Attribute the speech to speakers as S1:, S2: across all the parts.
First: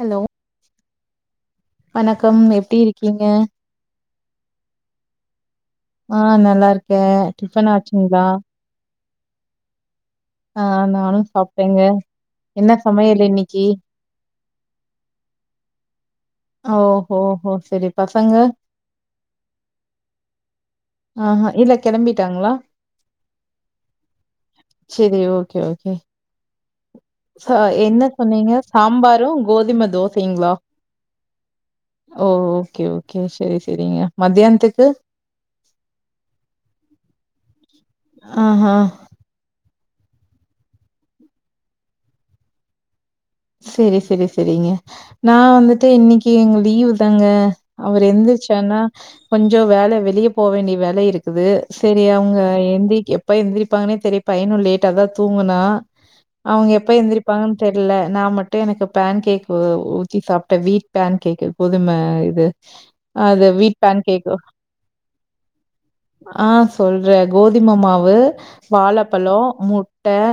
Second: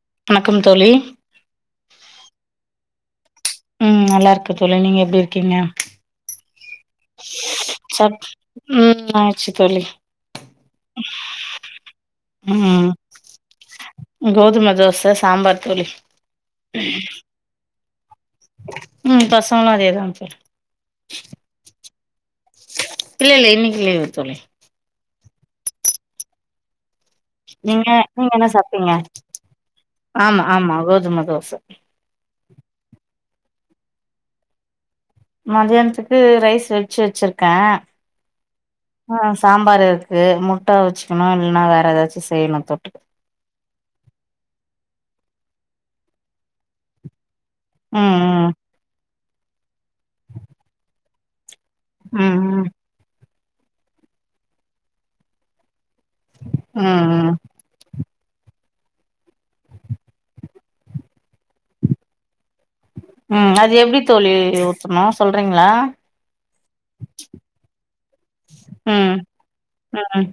S1: Hello
S2: வணக்கம் தோளி [inaudible]
S1: வணக்கம் எப்பிடி இருக்கீங்க
S2: உம் நல்லா இருக்கே தோளி நீங்க எப்பிடி இருக்கீங்க
S1: ஆ நல்லா இருக்கே டிஃபன் ஆச்சுங்களா
S2: அயிருச்சு தோளி
S1: ஆ நானு சாப்பிட்டேங்க என்ன
S2: ம்
S1: சமயல் இன்னிக்கு
S2: கோதும தோச சாம்பார் தோழி
S1: ஓ ஓ ஓ செரி பசங்க
S2: உம் பசங்கல்லா அதேதா [unintelligible]
S1: ஆ ஆ இல்ல கெளம்பி
S2: இல்ல இல்ல இன்னைக்கு லீவு தோளி
S1: செரி ஓக்கே ஓக்கே சோ
S2: நீங்க
S1: என்ன
S2: நீங்க
S1: சொன்னீங்க
S2: சாப்ட்டீங்க
S1: சாம்பாரு கோதும
S2: ஆமா
S1: தோசங்களா
S2: ஆமா கோதும தோச
S1: ஓ ஓக்கே ஓக்கே செரி செரிங்க மத்தியானத்துக்கு
S2: கா
S1: ஆஹா
S2: ஆ சாம்பாரு க்கு முட்ட வச்சுக்கணு இல்லைன்னா வேற ஏதாச்சு செய்யணு தொட்டுக்க
S1: செரி செரி செரிங்க நா வந்துட்டு இன்னைக்கு எங்க லீவ் தாங்க அவரு
S2: ம்
S1: எந்திருச்சாருனா கொஞ்சு வேல வெளியே போ வேண்டிய வேல இருக்குது சேரி
S2: ம்
S1: அவங்க
S2: ம் ம்
S1: எந்திக்க எப் எப்ப எந்திரிப்பாங்கன்னே தெரிய பையனு லேட்டா தா தூங்குனா அவங்க எப்ப
S2: ம் ம்
S1: எந்திரிப்பாங்கன்னு தெரில நா மட்டு எனக்கு பேன் கேக் உத்தி சாப்பிட்டே வீட் பேன் கேக்கு கோதுமே இது அது
S2: ம்
S1: வீட்
S2: எப்டி
S1: பேன்
S2: தோழி
S1: கேக்கு
S2: ஊத்தணு சொல்றீங்களா
S1: ஆ சொல்ற கோதுமே மாவு
S2: ம்
S1: வாழப்பழோ முட்ட
S2: ம்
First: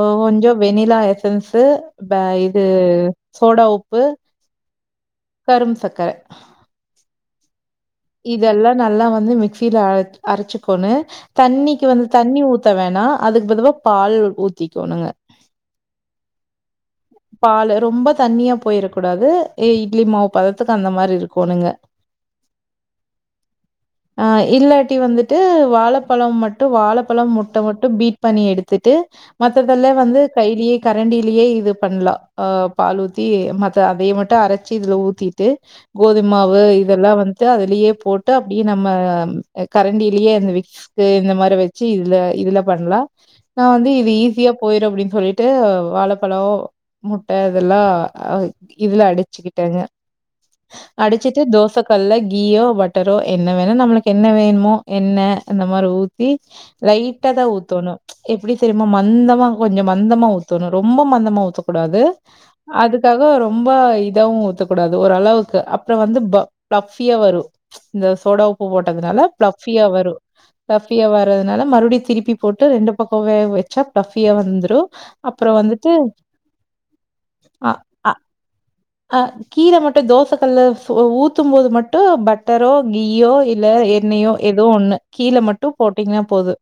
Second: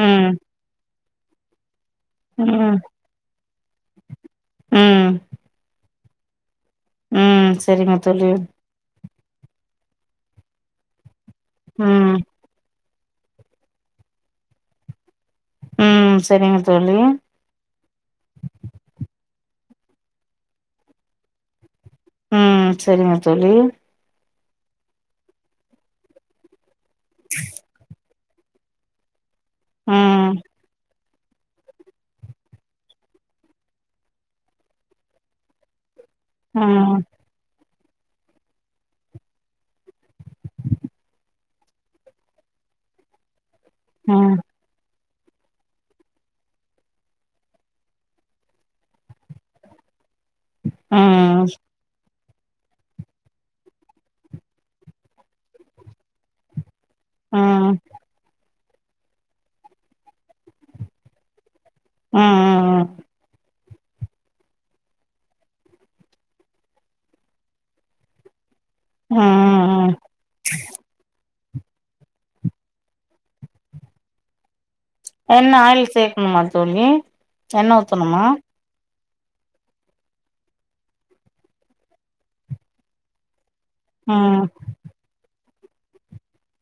S2: ம்
S1: கொஞ்சு வெண்ணிலா எஸ் [inaudible] து ப்ப இது
S2: ம்
S1: சோடா உப்பு கரும்பு சக்கர
S2: உம்
S1: இதெல்லா நல்லா வந் வந்து மிக்சில அர அரச்சுக்கொனு தண்ணிக்கு வந்து
S2: ம்
S1: தண்ணி ஊத்த வே ணா அதுக் பதுவா பால் ஊத்திக்கோனுங்க
S2: ம் சரிங்க தோழி
S1: பாலு ரொம்ப தண்ணியா போய்ரக்கூடாது ஏ இட்லி மாவு பதத்துக் அந்த மாறி இருக்கோனுங்க
S2: உம் சரிங்க தோழி
S1: அ இல்லாட்டி வந்துட்டு வாழப்பழம் மட் டு வாழப்பழம் முட்ட மட்டு பீட் பனி எடுத்துட்டு மத்ததெல்லா வந்து
S2: ம்
S1: கைலியே க ரண்டிலியே இது பண்லா அஹ் பால் ஊத்தி மத்த அதையு மட்டு அரச்சி இதுல ஊத்திட்டு கோதும்மாவு
S2: ம்
S1: இதல்லா வந்து அதுலயே போட்டு அப்டி நம்ம கரண்டிலியே அ விக்ஸ்கு இந்த மாறி வச்சு இதுல இதுல பண்லா நா வந்து இது
S2: ம்
S1: ஈசியா போய்ரு அப்டின்னு சொல்லிட்டு வாழப்பழோ முட்ட இதல்லா இதுல அடிச்சுக்கிட்டேங்க அடிச்சிட்டு
S2: ம்
S1: தோசக்கல்லைக் கீயோ பட்டரோ எண்ண வேணா நம்மளுக்கு என்ன வேணுமோ எண்ண இந்த மாறி ஊத்தி லைட்டாதா
S2: ம்
S1: ஊத்தோனு எப்டி தெரிமா மந்தமா கொஞ்சோ மந்தமா ஊத்தனு ரொம்ப மந்தமா ஊத்த கூடாது
S2: ம்
S1: அதுக்காக ரொ ம்ப இதாவு ஊத்தக் கூடாது ஓரளவுக் அப்றோ வந்து ப ஃபிள ஃபியா வரூ இந்த சோடா உப் பு போட்டதுனால ஃப்ளஃபியா
S2: ம்
S1: வரூ ஃப்ளஃபியா வ னால மறுடியு திருப்பி போட்டு ரெண்டு பக்கோ வேவச்சா ஃப்ளஃபியா வந்ரூ
S2: எண்ண ஆயில் சேக்னுமா தோழி எண்ண ஊத்தனுமா
S1: அஹ் கீர மட்டு தோசக்கல்ல ஊத்தும் போது மட் டு பட்டரோ கீயோ இ ல்ல எண்ணயோ
S2: ம்
S1: எதோ ஒன்னு கீழ மட் டு போட்டீங்னா போது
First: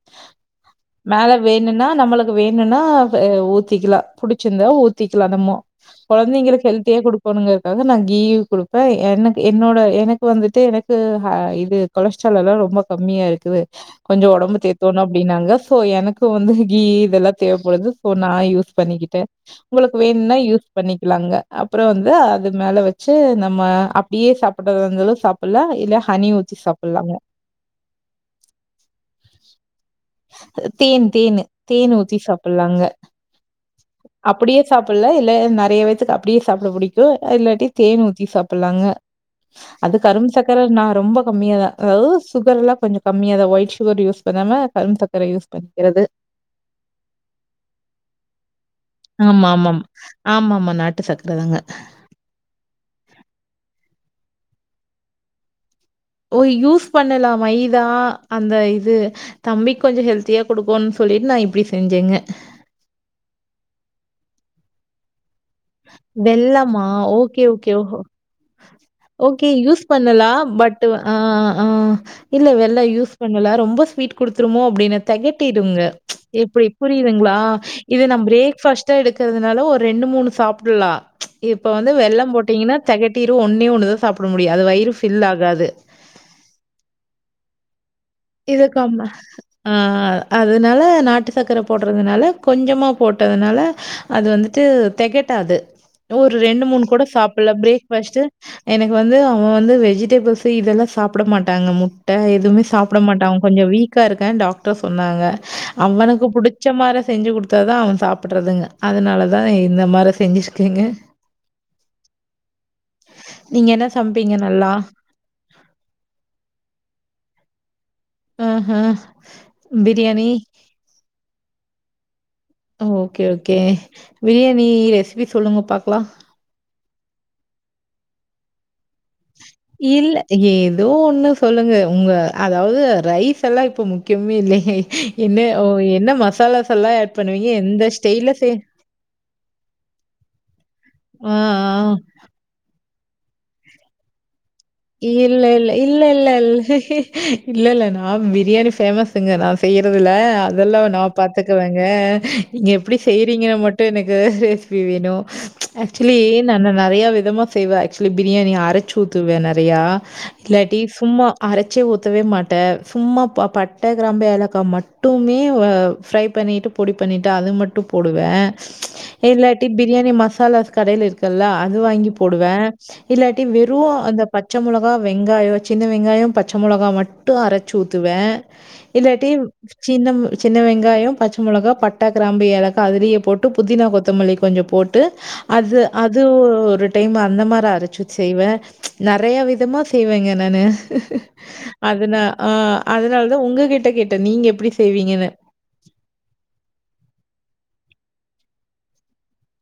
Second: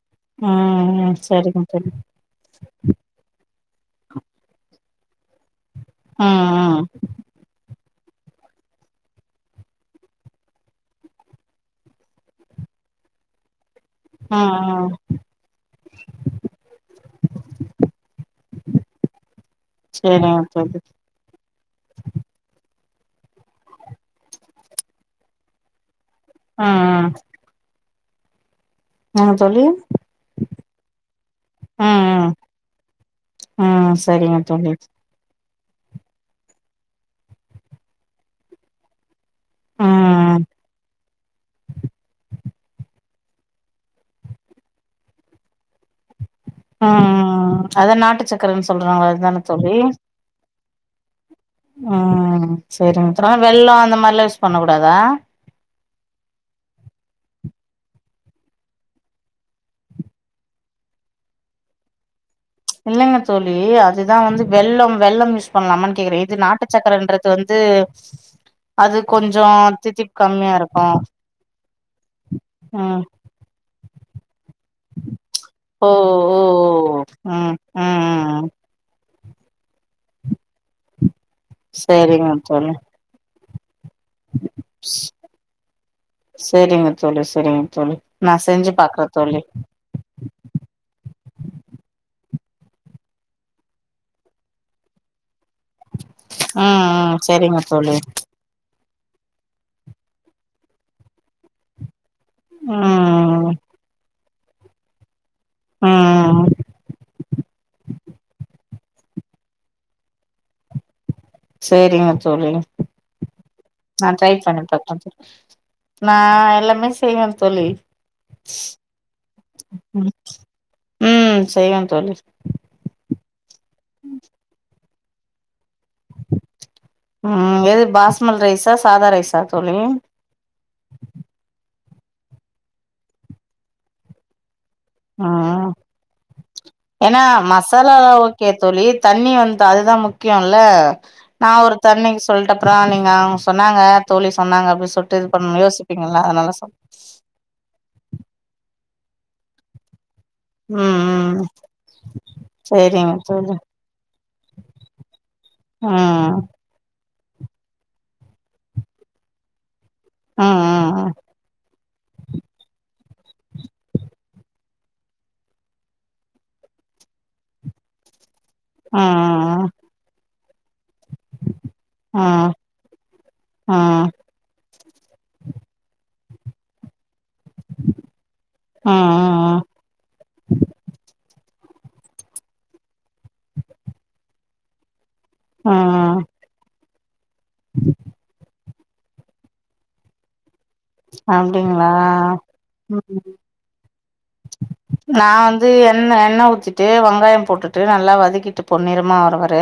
S2: ம் ம்
S1: மேல
S2: சரிங்க
S1: வேணுனா
S2: தோழி
S1: நம்மளுக்கு வேணுனா ஊத் ஊத்திக்லா புடிச்சிந்தா ஊத்திக்லா நம்மோ
S2: ம்
S1: கொழந்தைங்களுக்
S2: ம்
S1: ஹெல்தியா குடுக்கனுங்க க்காக நான் கீயு கொடுப்பேன் எனக்கு என்னோட எனக்கு இப்போ வந்துட்டு எனக்கு ஹ இது கொலஸ்ட்ரால் எல்லாம் ரொம்ப கம்மியாக இருக்குது கொஞ்சம்
S2: ம்
S1: உடம்பு
S2: ம்
S1: தேத்துணும் அப்படின்னாங்க சோ எனக்கு வந்து கீ இதெல்லாம் தேவைப்படுது சோ நான் யூஸ் பண்ணிக்கிட்டேன் உங்களுக்கு
S2: சரிங்க
S1: வேணும்னா யூஸ்
S2: தோழி
S1: பண்ணிக்கலாங்க அப்புறம் வந்து அது மேல வச் சு நம்ம அப்படியே சாப்படுறது இருந்தாலும் சாப்லா இல்ல ஹனி ஊத்தி சாப்பில்லாங்க
S2: உம் சொல்லு
S1: தேன் தேனு தேனு ஊத்தி
S2: ம்
S1: சாப்பில்லாங்க
S2: ம் ம் சரிங்க
S1: அப்டியே
S2: தோழி
S1: சாப்பில்லா இல்ல ந நெறைய வேத்துக்கு அப்டியே சாப்ட புடிக்கு இல்லாட்டி தேன் ஊத்தி சாப்பில்லாங்க அது கரும்பு
S2: ம் ம்
S1: சக்கர நா ரொம்ப கம்மியா தா அதாவ் சுகர் எல்லா கொஞ்ச கொம்மியாதா ஒயிட் சுகர் யூஸ் பண்ணாம கரும்ப் சர்க்கர யூஸ் பண்ணிக்கிறது
S2: அ அ அ அ அ அதா நாட்டு சக்கரன்
S1: ஆமா ஆம ஆமா ஆம நாட்டு சக்
S2: ம் செரி [unintelligible] வெள்ளோ அந்த மாரி யூஸ் பண்ணக்கூடாதா
S1: ஓ யூஸ் பண்ணலா மைதா அந்த இது தம்பிக் கொஞ்சோ ஹெல்த்தியா குடுக்கும்னு சொல்லிட்டு நா இப்டி செஞ்சேங்க
S2: ச்ச் இல்லங்க தோழி அதுதா வந்து வெள்ளம் வெள்ளம் யூஷ்
S1: வெள்ளமா ஓகே ஓகே ஒ ஒ
S2: அது கொஞ்சோ
S1: ஓகே யுஸ்
S2: தித்திப்பு
S1: பண்ணலா
S2: கம்மியா
S1: பட்
S2: இருக்கு
S1: அ ஆ அ இல்ல வெள்ளோ
S2: ம்
S1: யூஸ் பண்ணலா ரொம்ப ஸ்வீட் த்ருமோ அப்டின்னு தெகட்டிடுங்க
S2: ஓ
S1: ம்ச்
S2: ஓ
S1: எப்டி புரியுதுங்களா
S2: ம்
S1: இத
S2: ம்
S1: நம்
S2: ம்
S1: ப்ரேக் பாஸ்ட எடுக்க ற்துனால ஒரு ரெண்டு மூணு சாப் ஃபுல்லா ச்ச் இப்ப வந்து வெள்ள
S2: சரிங்க தோழி
S1: போட்டீங்கன்னா தெகட்டி [unintelligible] ஒன்னே ஒன்னுதா சாப்பிட முடியு அது வயிறு ஃபில் ஆகாது
S2: சரிங்க தோழி சரிங்க தோழி நா செஞ்சு பாக்குறே தோழி
S1: [unintelligible] அ அதனால நாட்டு சக்கர போடுறதுனால கொஞ்சமா போட்டதுனால அது வந்துட்டு தெகட்டாது ஒரு ரெண்டு மூணு
S2: ம்
S1: கூட
S2: ம்
S1: சாப்பில்ல
S2: சரிங்க தோழி
S1: ப்ரேக்ஃபஸ்ட்டு எனக்கு வந்து அவ வந்து வெஜிடபிள்ஸ் இதெல்லா சாப்பிட மாட்டாங்க முட் ட எதுமே சாப் அவ
S2: ம்
S1: கொஞ்சோ வீக்கா இருக்கா டாக்டர் சொன்னாங்க அவனுக்கு
S2: ம்
S1: புடிச்ச மாரி செஞ்சு குடுத்தாதா அவ சாப்பட்ருதுங்க அதனாலதா இந்த மாரி செஞ்சி [unintelligible] ங்க
S2: செரிங்க தோழி
S1: நீங்க என்ன
S2: நா
S1: சமைப்பீங்க
S2: டஃரைப் பண்ணி
S1: நல்லா?
S2: பாக்ற நா எல்லாமே செய்வே தோழி
S1: அ அ பிரியாணி
S2: செய்வே தோழி
S1: okay okay biryani recipe சொல்லுங்க பா
S2: உம் வேதுப் பாஸ்மல் ரைசா சாதா ரைஸ்
S1: இல்ல ஏதோ ஒண்ணு சொல்லுங்க உங்க அதாவது ரைஸ்ல்லாம் இப்போ முக்கியமே இல்லை
S2: ம்
S1: எல்லாம் ஆட்
S2: ஏன்னா
S1: பண்ணுவீங்க? எந்த
S2: மசாலா
S1: ஸ்டைல்ல
S2: ஓகே
S1: செய்
S2: தோழி தண்ணி வந்து அதுதா முக்கியல்ல
S1: ஆ,
S2: நா ஒரு
S1: ஆ.
S2: தண்ணிக்கு சொல்லிட்டப்பறம் நீங்க அவங்க சொன்னாங்க தோழி சொன்னாங்க அப்டி சொல்ட்டு இது
S1: இல்ல
S2: பண்ண
S1: இல்ல இல்ல
S2: யோசிப்பீங்கல்ல
S1: இல்ல
S2: அதனால சொ
S1: இல்ல இல்லல்ல நா பிரியாணி பேமஸ் ங்க நா செய்யறது இல்ல
S2: ம்
S1: அதெல்லாம் நா
S2: ம்
S1: பாத்துக்கவேங்க நீங்க எப்படி
S2: சேரிங்க தோழி
S1: செய்யறீங்கன்னு மட்டு எனக்கு ரெசிபி வேணு ஆக்சுவலி
S2: ம்
S1: நா நெறைய போ செய்வே ஆக்சுவலி பிரியாணி அரைச்சு ஊத்துவே நல் றையா
S2: ம்
S1: இல்லாட்டி
S2: ம்
S1: சும்மா அரைச்சே ஊத்தவே மாட்டே சும்மாபாப் பட்ட கிராம்பு ஏலாக்கா மட் ட்டுமே ஃப்ரை பண்ணிட்டு பொடி பண்ணிட்டு அது மட்டு போடுவே இல்லாட்டி
S2: ம்
S1: பிரியாணி மஸ் சலாஸ் கடையில் இருக்குல்ல அது வாங்கி
S2: ம்
S1: போடுவே இல்லாட்டி
S2: ம்
S1: வெறு
S2: ம்
S1: அந்தப் பச்ச மொளகா வெங்காயம் சின்ன வெங்காயம் பச்ச மொளகா மட் டு அரைச்சு ஊத்துவே
S2: ம் ம் ம்
S1: இல்லாட்டி
S2: ம்
S1: சின்ன சின்ன வெங்காயம் பச்ச மொளகா பட்டா கிராம்பு ஏலகா அதிலே போட்டு புதினா கொத்தமல்லி கொஞ்சம் போட் டு
S2: ம்
S1: அது
S2: ம்
S1: அது ஒரு டைம் அந்த மாரி அரைச்சு செய்வே நெறையா விதமா செய்வேங்க நானு
S2: அப்டிங்களா
S1: அதனா ஆ
S2: ம்
S1: அதனால தா உங்ககிட்ட கேட்
S2: நா வந்து எண்ண எண்ணெ ஊத்திட்டு வெங்காயம் போட்டுட் ட்டு நல்லா வதக்கிட்டு பொண்ணிருமா வர வர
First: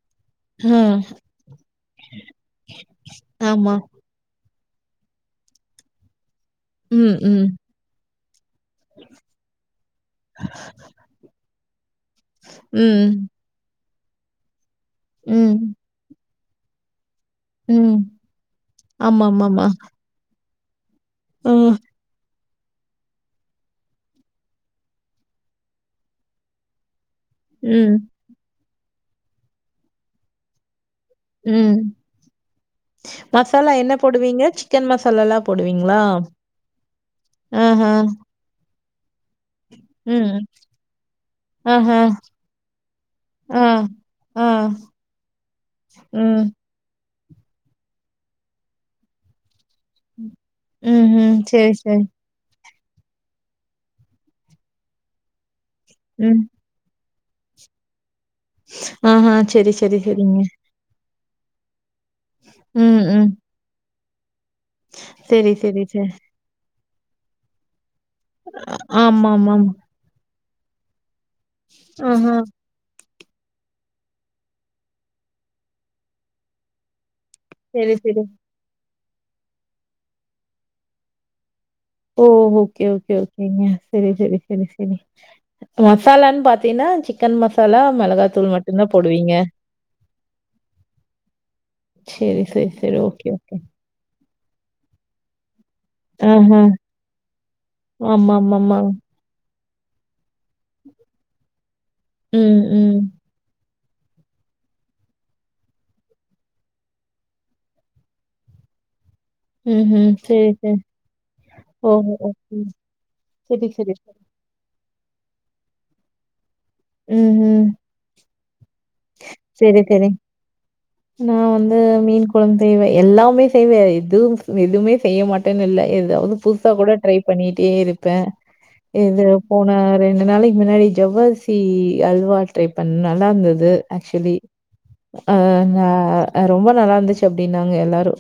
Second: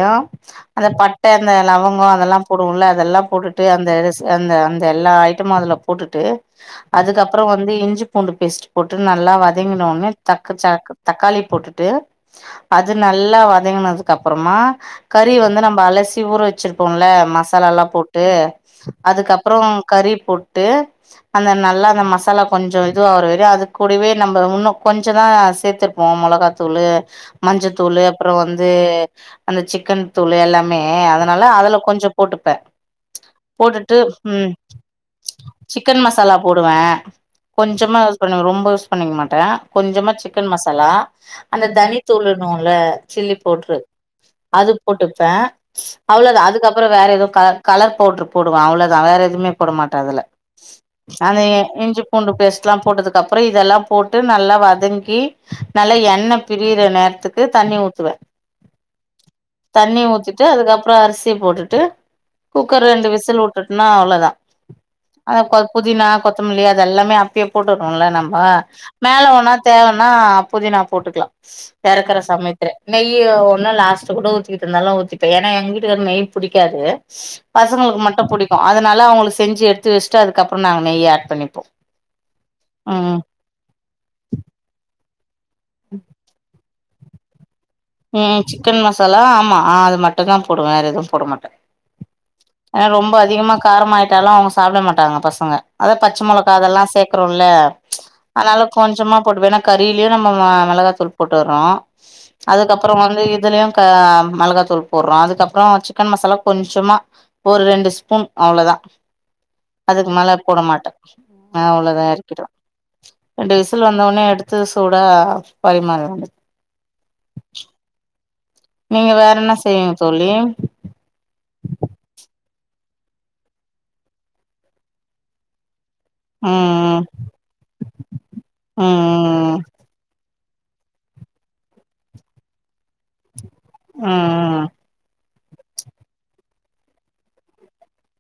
S2: அந்த
S1: ம்.
S2: பட்டை அந்த லவங்கம் அதெல்லாம் போடுவோல அதெல்லாம் போட்டுட்டு
S1: ஆமா.
S2: அந்த அந்த இந்த எல்லா ஐட்டமும் அதுல போட்டுட்டு
S1: ம், ம்,
S2: அதுக்கப்புறம் வந்து இஞ்சி பூண்டு பேஸ்ட் போட்டு நல்லா வ வதங்கின ஒன்னே தக்கு தக்காளி போட்டுட்டு அது
S1: ம்,
S2: நல்லா வதங்கனுதும் அதுக்கப்புறமா கறி வந்து
S1: ம்,
S2: நம்ம அலசி ஊற வெச் வச்சிருப்போம்ல மசாலா எல்லா
S1: ம்.
S2: போட்டு அதுக்கப்புறோ
S1: ஆமாமாமா.
S2: கறி போட் ட்டு அந்த
S1: ம்,
S2: நல்லா அந்த மசாலா கொஞ்சோ இதுவா வரை அது கூடவே நம்ம இன்னும் கொஞ்சதான்க சேத்திருப்போம் மொளகாத்தூளு
S1: ம்,
S2: மஞ்சத்தூளு அப்புறோ வந் ந்து அந்த சிக்கன் தூள் எல்லாமே ஆ அதனால அதுல
S1: ம்.
S2: கொஞ்சோ போட்டுப்பேன் ச்சு
S1: மசாலா என்ன
S2: போட்டுட்டு
S1: போடுவீங்க
S2: ம்
S1: சிக்கன் மசாலாலா போடுவீங்களா
S2: சிக்கன் மசாலா போடுவேன்
S1: ஆஹா
S2: கொஞ்சமா யூஸ் பண்ணுவேன் ரொம்ப யூஸ் பண்ணிக்க மாட்டேன் கொஞ்சமாக
S1: ம்
S2: சிக்கன் மசாலா அந்த
S1: ஆஹா
S2: தனித்தூள்னோல சில்லி
S1: ஆ
S2: பவுட்ரு
S1: ஆ
S2: அது போட்டுப்பேன் அவ்ளோ
S1: ம்
S2: தான் அதுக்கப்பறோ வேற எதும் கலர் கலர் பவுடர் போடுவேன் அவ்ளோதான் வேற எதுமே போட மாட்டேன்‌ அதுல
S1: ம் ம்
S2: அந்த
S1: சேரி
S2: இஞ்சி
S1: சேரி
S2: பூண்டு பேஸ்ட் ல்லா போட்டதுக்கப்புறோ இதெல்லா போட்டு நல்லா வதங்கி நல்லா
S1: ம்
S2: எண்ணெய் பிரியற நேரத்துக்கு க்கு தண்ணி ஊத்துவேன்
S1: ஆஹா செரி செரி
S2: தண்ணி
S1: செரிங்க
S2: ஊத்திட்டு அதுக்கப்புறோ அரிசி ரிசி போட்டுட்டு குக்கர்
S1: ம்
S2: ரெண்டு
S1: ம்
S2: விசல் விட்டுட்டனா அவ்ளோ தான் அத
S1: செரி
S2: கொ
S1: செரி
S2: புதினா
S1: செரி
S2: கொத்தமல்லி இது எல்லாமே அப்டியே போட்டு இவங்களா நம்ப மேல
S1: ஆமா
S2: வேணா
S1: ஆமா ஆமா
S2: தேவைன்னா ஆ புதினா போட்டுக்லா ச்சு தெரக்கர
S1: ஆஹா
S2: சமயத்துல நெய்யோனா லாஸ்ட் கூட ஊத்திகிட்டருந்தாலு ஊத்திப்ப ஏனா எங்க வீட்டுக்கார்க்கு நெய் புடிக்காது ஸ்
S1: செரி
S2: பசங்களுக்கு
S1: செரி
S2: மட்டும் புடிக்கும் அது நலா அவுங்ளுக் செஞ்சு எடுத்து வஸ்ட்டு அதுக்கப்பரோ நாங்க நெய் ஆட்பண்ணிப்போ
S1: ஓ ஓகே ஓகே ஓகே யா செரி செரி செரி சேரி மசாலான் பாத் தினா சிக்கன் மஸ்
S2: ம் சிக்கன் மசாலா ஆமா ஆ அது மட்டுதா போடுவ வேற எதுவு போட மாட்ட
S1: செரி செரி
S2: ஏனா
S1: செரி
S2: ரொம்ப
S1: ஓகே
S2: அதிகமா
S1: ஓகே
S2: காரமாயிட்டாலு அவ ஸ்கூ சாப்ட மாட்டாங்க பசங்க அதான் பச்ச மிளகா
S1: ஆஹா
S2: இதெல்லாம் சேக்கூறோம்ல
S1: ஆமா ஆமா
S2: அதுனால
S1: ஆமா
S2: கொஞ்சமா போடுவேன் ஏனா கறிலியு நம்ம மிளகாத்தூள் போட்டுகுறோ
S1: ம்
S2: அதுக்கப்றோ
S1: ம்
S2: வந்து இதலயு தா மிளகாத்தூள் போட்றோ அதுக்கப்றோ சிக்கன் மசாலா கொஞ்சமா ஒரு ரெண்டு ஸ்பூன் அவ்ளோதா
S1: ம்ஹ்ம்
S2: அதுக்கு மேல
S1: செரி
S2: போட
S1: செரி
S2: மாட்ட அ
S1: ஓ
S2: அவ்ளோதா இரக்கடுவே
S1: ஓகே
S2: ரெண்டு
S1: செரி
S2: விசில்
S1: செரி செரி
S2: வந்தோன எடுத்து கூட பரிமாற
S1: ம் ம்
S2: நீங்க வேற என்ன செய்விங்க தோழி
S1: கொழந்தைவே செய்வே எல்லாமே செய்வே எது எதுவுமே செய்ய மாட்டேனு இல்ல எதாவது புதுசா கூட
S2: ம்
S1: ட்ரை பண்ணிட்டே இருப்ப
S2: ம் ம்
S1: இது
S2: ம்
S1: போன ரெண்டு நாளக் முன்னாடி ஜவ்வரிசி அல்வா ட்ரை பண்ண நல்லா இருந்துது
S2: ம்
S1: ஆச்வலி
S2: ம் ம்
S1: ஆ ஆ நா ரொம்ப நல்லாருந்துச்சு அப்டின்னாங்க எல்லாரு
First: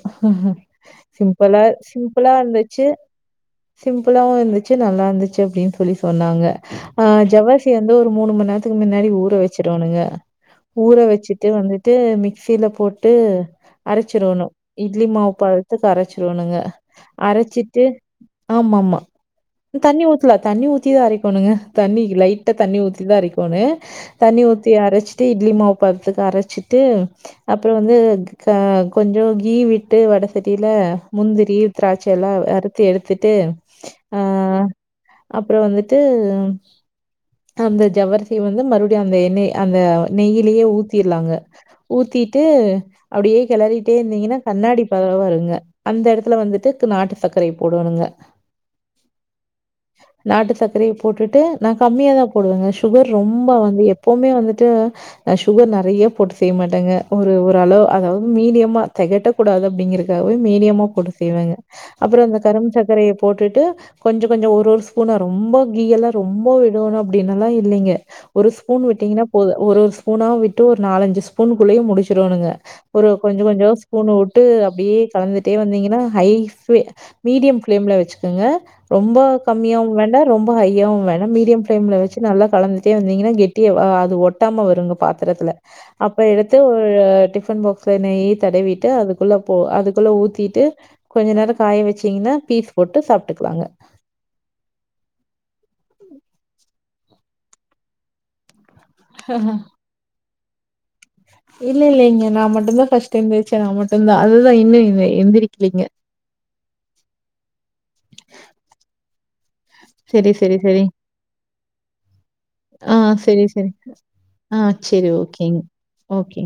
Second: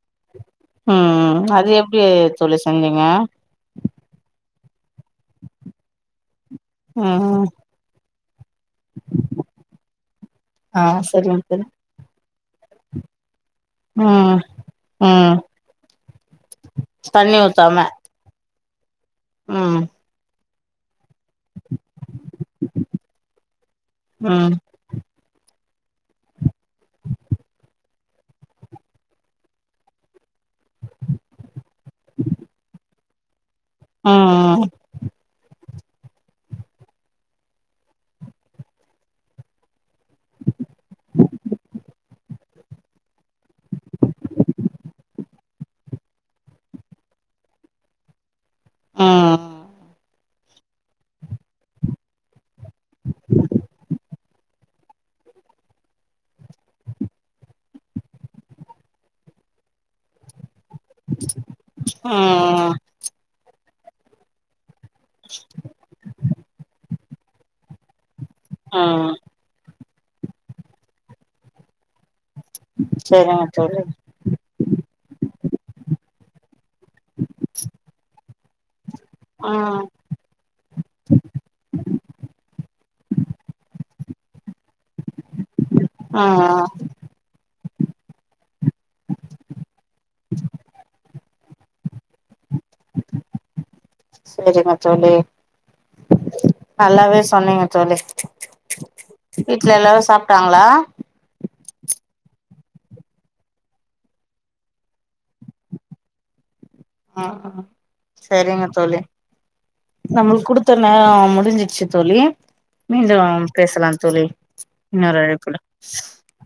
S2: ம்
S1: சிம்பளா
S2: அது எப்டி
S1: சிம்பளா
S2: தோழி
S1: இருந்துச்சு
S2: செஞ்சீங்க
S1: சிம்பளாவும் இருந்து ச்சு நல்லா இருந்துச்சு அப்டினு சொல்லி சொன்னாங்க ஆ
S2: ம்
S1: ஜவ்வரிசி வந்து ஒ மூனுமன் நே ரத்துக்கு முன்னாடி ஊற வச்சிறுவனுங்க
S2: ஆ
S1: ஊற
S2: சரிங்க
S1: வச்சுட்டு
S2: தோழி
S1: வந்துட்டு மிக்சில போட்டு
S2: ம்
S1: அரைச்சிருவணு இட்லி மாவு
S2: ம்
S1: பதத்துக்கு அரைச்சிருவணுங்க
S2: தண்ணி
S1: அரச்சிட்டு
S2: ஊத்தாம
S1: ஆம ஆமா
S2: ம்
S1: தண்ணி ஊத்ல தண்ணி ஊத்திதா அரை ணுக தண்ணி லைட்டா தண்ணி ஊத்திதா அரைக்கோனு தண்ணி
S2: ம்
S1: ஊத்தி அரச்சிட்டு இ ட்லி மாவ் பதத்துக்கு அரச்சிட்டு அப்றோ வந்து க கொஞ்சோ கீ விட்டு வடை சட்டில முந்திரி திராட்ச எல்லா வறுத்து எடுத்துட்டு
S2: ம்
S1: அஹ்
S2: ம்
S1: அப்றோ வந்து த்து அந்த ஜவ்வரிசி வந்து மறுபடியு அந்த எண்ணெய் அந்த நெய்யிலியே ஊத்திறலாங்க ஊத்திட்டு அப்டியே கெளறிட்டே இருந்தீங்கன்னா கண்ணாடி பத வருங்க அந்த எடத்துல வந்துட்டு நாட்டு சக்கரைய போடோணுங்க
S2: ஆ ஆ
S1: நாட்டு சக்கரைய போட்டுட்டு நா கம்மியாதா போடுவங்க ஷுகர் ரொம்ப வந்து எப்பவுமே வந்துட்டு நா ஷுகர் நெறைய போட்டு செய்ய மாட்டேங்க ஒரு ஒரு அளவ் அதாது மீடியமா தெகட்டக் கூடாது அப்டிங்கறக்காகவே மீடியமா போட்டு செய்வங்க அப்றோ அந்த கரும்பு சக்கரைய போட்டுட்டு கொஞ்சோ கொஞ்சோ ஒரு ஒரு ஸ் போனா ரொம்ப கீயெல்லா ரொம்ப விடுவனா அப்டின்னல்லா இல்லீங்க ஒரு ஸ்பூன்
S2: ம்
S1: விட்டீங்கன்னா போது ஒரு ஒரு ஸ்பூனா விட்டு ஒரு நாலஞ்சு ஸ்பூனுக்குள்ளயே முடுச் ட்றோனுக ஒரு
S2: சரிங்க
S1: கொஞ்சோ கொஞ்சோ
S2: தோழி
S1: ஸ்பூன்வுட்டு அப்டியே கலந்துடே வந்தீங்கனா ஹை ஃபே மீடியம் ஃப்லேம்ல வச்சுகங்க ரொம்ப
S2: ம்
S1: கம்மியாவு வேண்டா ரொம்ப ஹையாவு வேணா மீடியம் ஃப்லேம்ல வச்சு நல்லா கலந்துட்டே வந்திங்கனா கெட்டியாவா ஆ ஒட்டாம வரு பாத்தரத்துல அப்ப எடுத்து
S2: ம்
S1: ஆ டிஃபன் பாக்ஸ் இப்ப நெய்யி தடவிட்டு அதுக்குள்ள போ அதுக்குள்ள ஊத்திட்டு கொஞ்ச நேர காய வச்சீங்கன்னா பீஸ் போட்டு சாப்ட்டுக்கலாங்க
S2: செரிங்க தோழி நல்லாவே சொன்னீங்க தோழி வீட்ல எல்லாரு சாப் க்காங்களா
S1: இல்ல இல்லைங்க நா மட்டு தா ஃபஸ்ட் எந்திருச்சே நா மட்டு தா அதுதா இன்னு எந் எந்திரிக்லீங்க
S2: ஆ ஆ செரிங்க தோழி
S1: சரி,
S2: நம்மளுக்கு
S1: சரி,
S2: குடுத்த
S1: சரி.
S2: நேரோ முடிஞ்சிச்சு தோழி
S1: ஆ
S2: மீண்டு
S1: சரி, சரி.
S2: பேசலா தோழி
S1: ஆ சரி,
S2: இன்னொரு அழைப்புல
S1: ஓகேங்க. ஓகே.